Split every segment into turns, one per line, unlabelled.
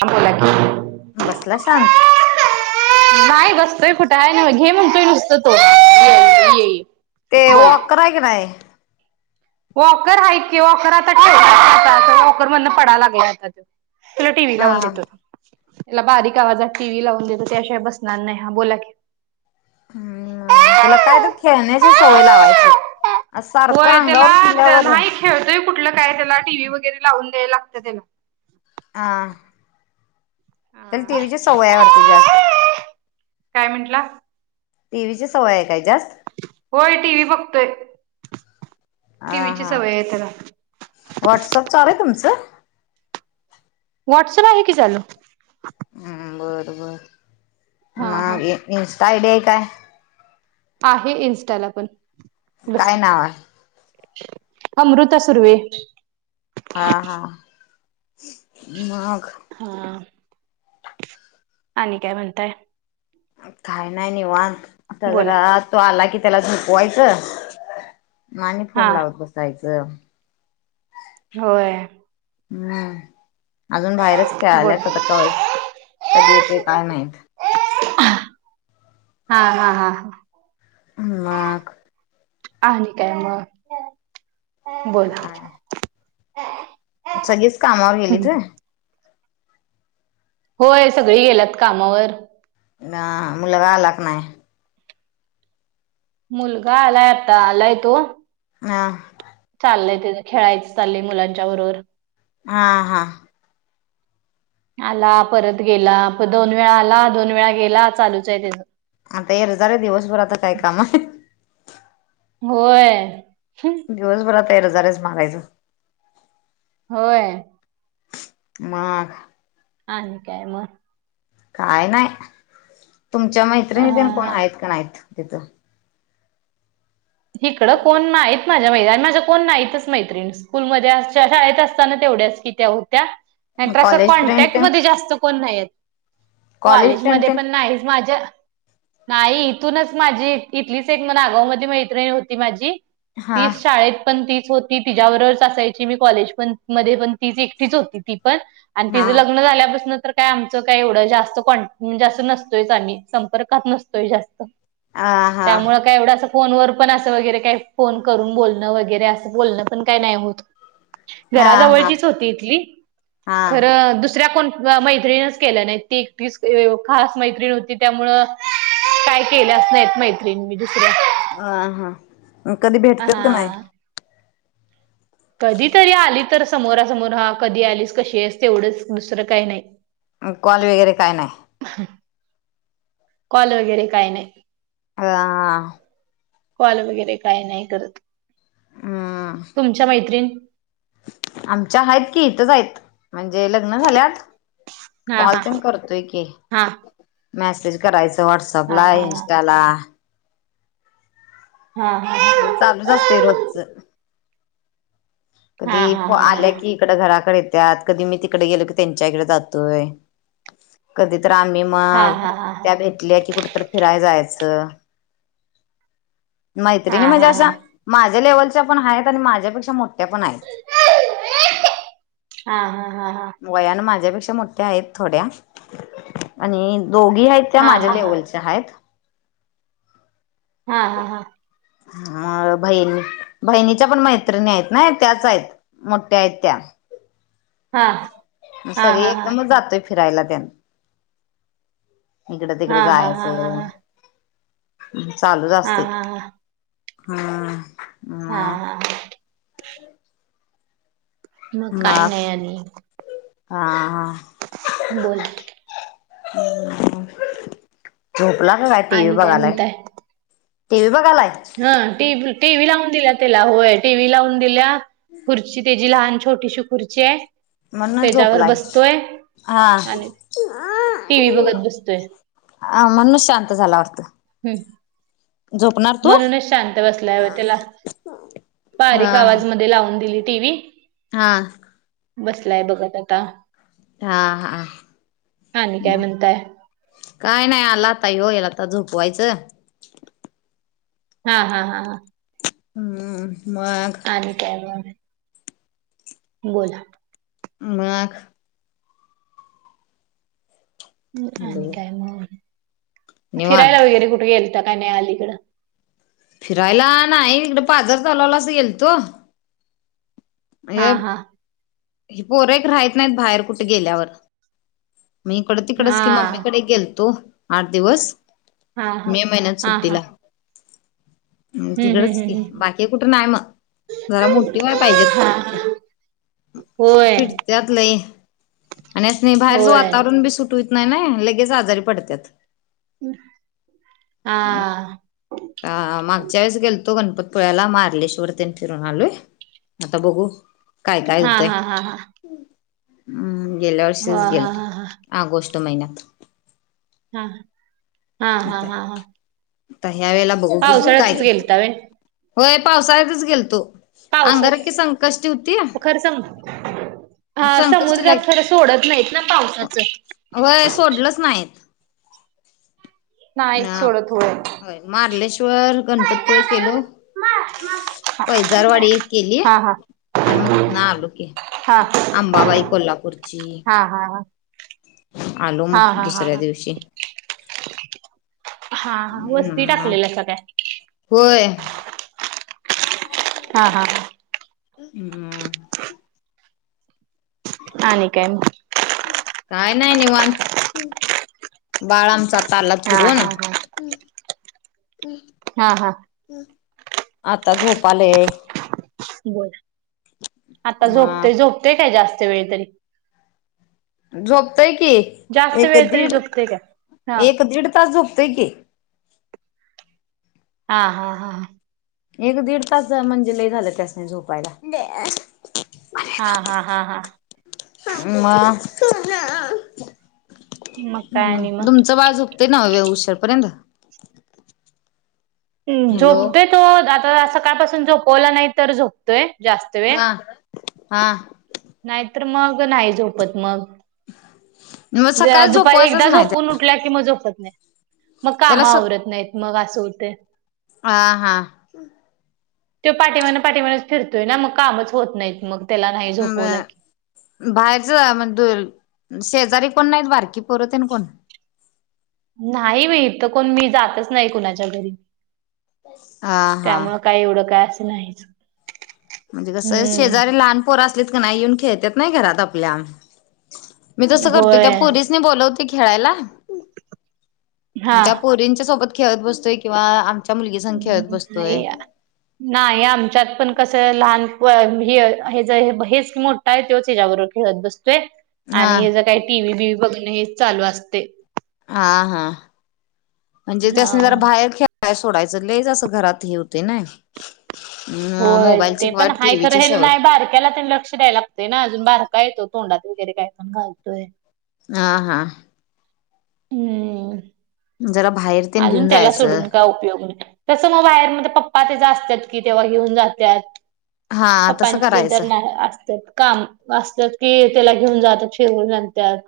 आमचालाकी [unintelligible] [unintelligible]
बसला शांत
[unintelligible] नाही बसतय कुठे आहे ना म घे म्हणतोय नुसत तो
ते
बोला
वॉकर आहे की नाही
वॉकर आहेत किवाॉकर आता खेळता वॉकर म्हण पडाय लाग होता तुला टी व्ही
हा
लावून देतो त त्याला बारीक आवाजात टीव्ही लावून देत त्यािवाय बसणार नाही हा बोला क
ह् त्याला काय तर खेळण्याची सवय लावायची अस सारख
होय त्याला नाही खेळतय कुठलं काय त्याला टीव्ही वगैरे लावून द्यायला लागतं त्याला
आ तर
हा
टीव्हीची सवय आवडते जास्त
काय मिनटला
टीव्हीची सवय आहे काय जास्त
होय टी व्ही बघतोय
आ
टीव्हीची
हा
सवय आहे त्याला
व्हॉट्सअप चालूय तुमचं
वाॉट्सप आहे कीचाल
हम् बर बर
हा हा
मग इंस्टा आयडिया आहे काय
आहे इन्स्टाला पण बस
काय नाव आहे
अमृता सुुर्वे
हा हा मग
हा आणि काय म्हणताय
काही नाही निवान आता
बोला
जरा तो आला कि त्याला झुपवायचं मानी फोन
हा
लावत कसायचं
होय
हम्म अजून बाहेरच खेळाल्यात आता
बोला
कावरय कधी येते काय मात
हा हा हा हा
लाख
आहे काय मग बोला
काय सगळीच कामावर गेलीत
होय सगळे गेलात कामावर
लगलक नाही
मुलगा आलाय आता आलाय तो
हा
चाललंय ते खेळायचं चालय मुलांच्या बरोबर
हा हा
आला परत गेला प दोन वेळा आला दोन वेळा गेला चालूच आहे त्याच
आता एरजार आहे दिवसभर आता काय काम आहे
होय
दिवसभरातर हजार आहेच मारायचं
होय
मग
आणि काय मग
काय नाही तुमच्या
अ
मैत्रिणीतन कोण आहेत का नाहीत तिथं
इिकडं कोण नाहीत माझ्या मैत माझं कोण नाहीतच मैत्र्रीण स्कूलमध्ये शाळेत असताना तेवढ्याच की होत्या नंतर असं
कॉलेज फ्रेंड
कॉन्टॅक्ट
तेन
म जास्त कोण नाही
कॉलेज फ्रेंड
कॉलेजमध्येध्ये
तेन
पण नाहीच माझ्या नाही इथूनच माझी इथलीच एक म आगाव मध्ये मैत्रिणी होती माझी
हा
तीच शाळेत पण तीच होती तिच्या्यावरच असायची मी कॉलेज पण म पण ती एकटीच होती ती पण आणि
हा
ति लग्न झाल्यापासून काय आमचं काय एवढं जास्त क् म्हणजे असं नसतोयच आम्ही संपर्कात नसतोय जास्त
आ हा
त्यामुळे का एवढं अस फोन व पण असं वगैरे काही फोन करून बोलणं वगैरे असं बोलणं पण काही नाही होत
हा हा
घराजवळचीच होती इथली
हा
खरं दुसऱ्या कोण मैत्रीणच केल्या नाही ती तीच खास मैत्रीण होती त्यामु काय केल्या अस नाहीत मैत्रिणी मी दुसऱ्या
अ हा कधी भेटतात का नाही
हा कधी तरी आली तर समोरासमोर हा कधी आलीस कशी आहेस तेवढंच दुसरं काही नाही
कॉल वगैरे काय नाही
कॉल वगैरे काय नाही
ह
कॉल वगैरे काय नाही करत
ह
तुमच्या मैत्रीण
आमच्या आहेत कि इथच आहेत म्हणजे लग्न झाल्यात
हा
कॉल
हा
तेण करतोय की
हा
मेसेज करायच
हा
व्हॉटसअपला इंस्टाला
हा
हे
हा
चालूच असते रोजच
हा हा हा
कधी प
हा
आल्या की त घरा कधी मी तिकडे गेलो की त्यांच्या इडे जातोय कधी तर आम्ही
हा
मग
हा हा
त्या भेटल्या की कुठ तर फिराय जायचं
हा
मैत्रिणी म्हणजे अशा
हा
माझ्या लेव्हलच्या पण आहेत आणि माझ्यापेक्षा मोठ्या पण आहेत
हा हा हा हा
वयान माझ्यापेक्षा मोठ्या आहेत थोड्या आणि दोघी आहेत त्या
हा हा हा हा
माझ्या
हा हा
लेवलच्या आहेत
हा हा हा
ह हा अ बहिणी बहिणीच्या पण मैत्रिणी आहेत ना त्याच आहेत मोठ्या आहेत त्या
हा हा
सगळे एकदमच जातोय फिरायला त्याना इकडं तिकडं
हा हा हा हा
जायचं
हा
चालूच असते
हा हा हा हा हा हा
हम्म
हा
म
हा मग काही नाही आले.
हा हा.
बोल.
झोपला का काय टी व्ही
आणि काय
बघायलाय.
म्हणताय?
टी वी बघालाय.
हा टीव्ही लावून दिल्या त्याला होय टीव्ही लावून दिल्या खुर्ची त्याची लहान छटी श. पुरचे
मण न झोपलाय हा.
आणि टीव्ही बघत बसतोय
अ मणू शांत झाला वाटतं.
हम्
झोपणार तू
म्हणूनच शांत बसला आहे त्याला
हा
बारीक आवाज मध्ये लावून दिली टी व्ही
हा.
बसलाय बघत आता
हा हा
आणि काय
म
म्हणताय
काय नाही आला आता येऊ याला आता झोपवायचं.
हा हा हा हा.
हम्म म
[unintelligible] बोला.
मग हॅलो
[unintelligible]
निवांत
फिरायला वगैरे कुठे गेल तर काय नाही अलीकडं.
फिरायला नाही इकडे पाजर चालावला अस गेल तो [unintelligible]
हा हा
राहत नाहीत बाहेर कुठे गेल्यावर मी इकड तिकडच
हा
कि मम्मीकडे गेल तो आठ दिवस
हा हा
मे महिन्यात
हा हा
सुट्टीला
हम्म
तिकडच की
हम्म.
बाकी कुठं नाही मग जरा मोठी व्हाय पाहिजेत
होय.
त्यात लय आणि नाही यातन बाहेरचं
होय
वातावरण बी सुटवत नाही ना लगेच आजारी पडतात.
हा.
तर मागच्या वेळेस गेलतो गणपतीपुळ्याला महाबळेश्वरती फिरून आलो आहे. आता बघू काय काय
हा
होतंय.
हा हा हा
हम् गेल्या
हो हा हा
वर्षीच
हा
[inaudible] ऑगस्ट महिन्यात आता
[unintelligible]
आता ह्या वेळेला बघू घ
पावसाळ्यातच
काय
गेलता व्हय
होय पावसाळ्यातच गेल तो. अंगारा
पावसाच
क संक
खरं स हा
संकष्टीला
समुद्रात खरं सोडत नाहीत ना पावसाचं
वय सोडलंच नाहीत.
नाहीच सोडत होय
ह मार्लेश्वर गणपतपुळे केलो. पैजारवाडी केली.
हा हा
आणि मग तिथ ना आलोक
हा
आहे अंबाबाई कोल्हापूरची
हा हा हा.
आलो
हा
मग
हा हा हा
दुसऱ्या दिवशी
हा हा वस्ती
हम्म होय.
हा हा हां.
हम्.
[unintelligible]
काय नाही निवांत. [unintelligible]
हा
फिरू ना
हा हा हा हा
आता झोपलाय.
बोल आता
म
झोपते झोपते काय जास्त वेळ तरी
झोपतय की,
जास्त
एक
वेळ तरी
दीड
झोपते काय? हा
एक दीड तास झोपतय की.
हा हा हा.
एक दीड तास म्हणजे लय झाल त्यासनी झोपायला.
हा हा हा हा.
मग
मग काय
हम,
आणि मग
तुमचं बाळ झोपतंय न्हव लय उशरपर्यंत. हॅलो
झोपतोय तो. आता सकाळपासून झोपवला नाही तर झोपतोय जास्त वेळ
हा हा.
नाहीतर मग नाही झोपत मग
मग सकाळी
दुपारी
झोपवायचंच
एकदा
नाही
झोपून उठला कि, मग झोपत नाही. मग काम
त्याला स
आवरत नाहीत. मग असं होते.
आ हा.
तो पाठीमागाण पाठीमागण फिरतोय ना, मग कामच होत नाहीत. मग त्याला नाही झोपवलं की.
बाहेरचं मग दूर शेजारी कोणं नाहीत बारकी पोरं तेन कोण?
नाही व्हय इथं कोण मी जातच नाही कुणाच्या घरी.
हा हा.
त्यामुळं काय एवढं काय असं नाहीच.
म्हणजे कसं शेजारी
हम्म
लहान पोर असलेत का नाही येऊन खेळत्यात की नाही घरात आपल्या. मी तसं करतो. त्या
होय
पोरीसनी बोलवते खेळायला त्या
हा
पोरींच्या सोबत खेळत बसतोय किंवा आमच्या मुलगीसगं खेळत बसतोय.
नाही नाही. आमच्यात पण कसं लहान व्हय हे हेज हेच की मो ठ आहे तोच हेच्याबरोबर खेळत बसतोय.
हा
आणि हेज काय टी व्ही बीवी बघण हेच चालू असते.
हा हा म्हणजे
हा
त्यासनी जरा बाहेर खे खेळाय सोडायचं. लईच असं घरात हे होते नाही.
होय. ते पण हाय खरं,
टीव्हीची
हे
सवय
नाही बारक्याला तेन लक्ष द्यायला ते ना अजून बारका आहे तो तोंडात वगैरे काय पण घालतोय.
हा हा.
हम्म
जरा बाहेर तेन
अजून
घेऊन
त्याला
जायचं
सोडून काय उपयोग नाही. तसं मग बाहेर मगं त्याचं पप्पा तेज असत्यात की तेव्हा घेऊन जात्यात.
हा तसं
पप्पांचे तीन चार
करायचं
ना असतात काम. असत्यात की त्याला घेऊन जातात फिरवून आणतात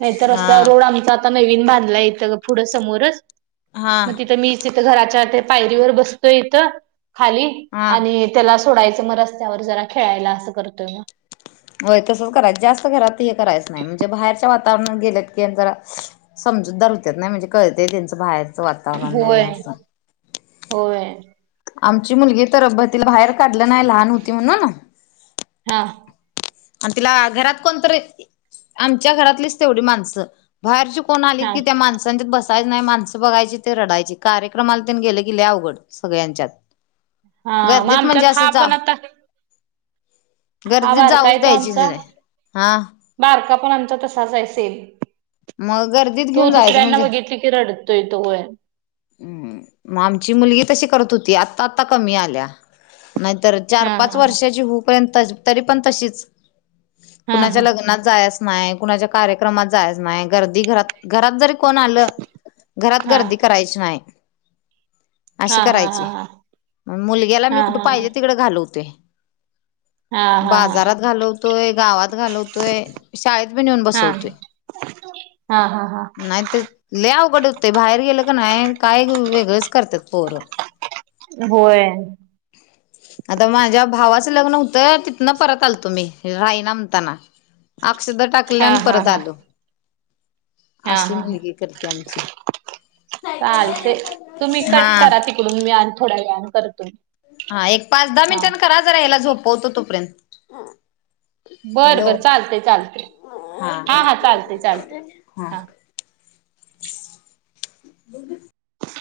नाहीतर
हा
रस्त्यावर रोड आम्हचा आता नवीन बांधला इथ पुढं समोरच
हा
मग तिथं मीच इथं घराच्या ते पायरीवर बसतोय इथं खाली
हा
आणि त्याला सोडायचं मग रस्त्यावर खेळायला असं करतोय मग.
होय. तसंच करायच जास्त घरात हे करायच नाही. म्हणजे बाहेरच्या वाता तावरणात गेल्यात की जरा समजूतदार होत्यात की नाही म्हणजे कळत त्यांचं बाहेर
होय. होय.
आमची मुलगी तर बतीला बाहेर काढलं नाही लहान होती म्हणून,
हां
आणि तिला घरात कोणतरी आमच्या घरातलीच तेवढी माणसं बाहेरचे कोण आली
हा
की त्या माणसांच्या बसायच नाही. माणस बघायची ते रडायचे. कार्यक्रमाला गेले की लय अवघड सगळ्यांच्यात.
हा मग
गर्दीत म्हणजे
आमच्यात
असं
हा
जा
पण आता हा
गर्दीत
बारका
जाऊ
आहे आमचा बारका पण आमचा तसाच आहे सेम
मग गर्दीत
तो
घेऊन जायचं.
दुसऱ्यांना
म्हणजे
बघितली रडतोय तो होय.
हम्. मग आमची मुलगी तशी करत होती. आता आता कमी आल्या नाहीतर, चार
हा
पाच
हा
वर्षाची होऊ पर्यंत तरी पण तशीच
हा
कुणाच्या
हा
लग्नात जायच नाही कुणाच्या कार्यक्रमात जायच नाही गर्दी घरात घरात जरी कोण आलं घरात
हा
गर्दी करायची नाही.
हा
अशी
हा
करायची
हा
म मुलग्याला मी
हा
कुठे पाहिजे तिकडं घालवते.
हा हा हा हा
बाजारात घालवतोय गावात घालवतोय शाळेत बी नेऊन
हा
बसवतोय. [inaudible]
हा हा हा.
नाही ते लय अवघड होतय बाहेर गेलं का नाही काय वेगळंच करतात पोर
होय.
ह [unintelligible] आता माझ्या भावाचं लग्न होतं तिथन परत आलतो मी राही ना म्हणताना अक्षदा टाकल्या
हा
आणि
हा
परत
हा
आलो
हा
अशी मुलगी करते आमची.
चाल ते तुम्ही कट
हा
करा तिकडून मी आणन थोड्या वेळान करतोय.
हा एक पाच दहा मिनिटान करा याला झोपवतो तोपर्यंत.
बर
हॅलो
बर चालते चालते हा हा चालते चालते हा.
ब [unintelligible]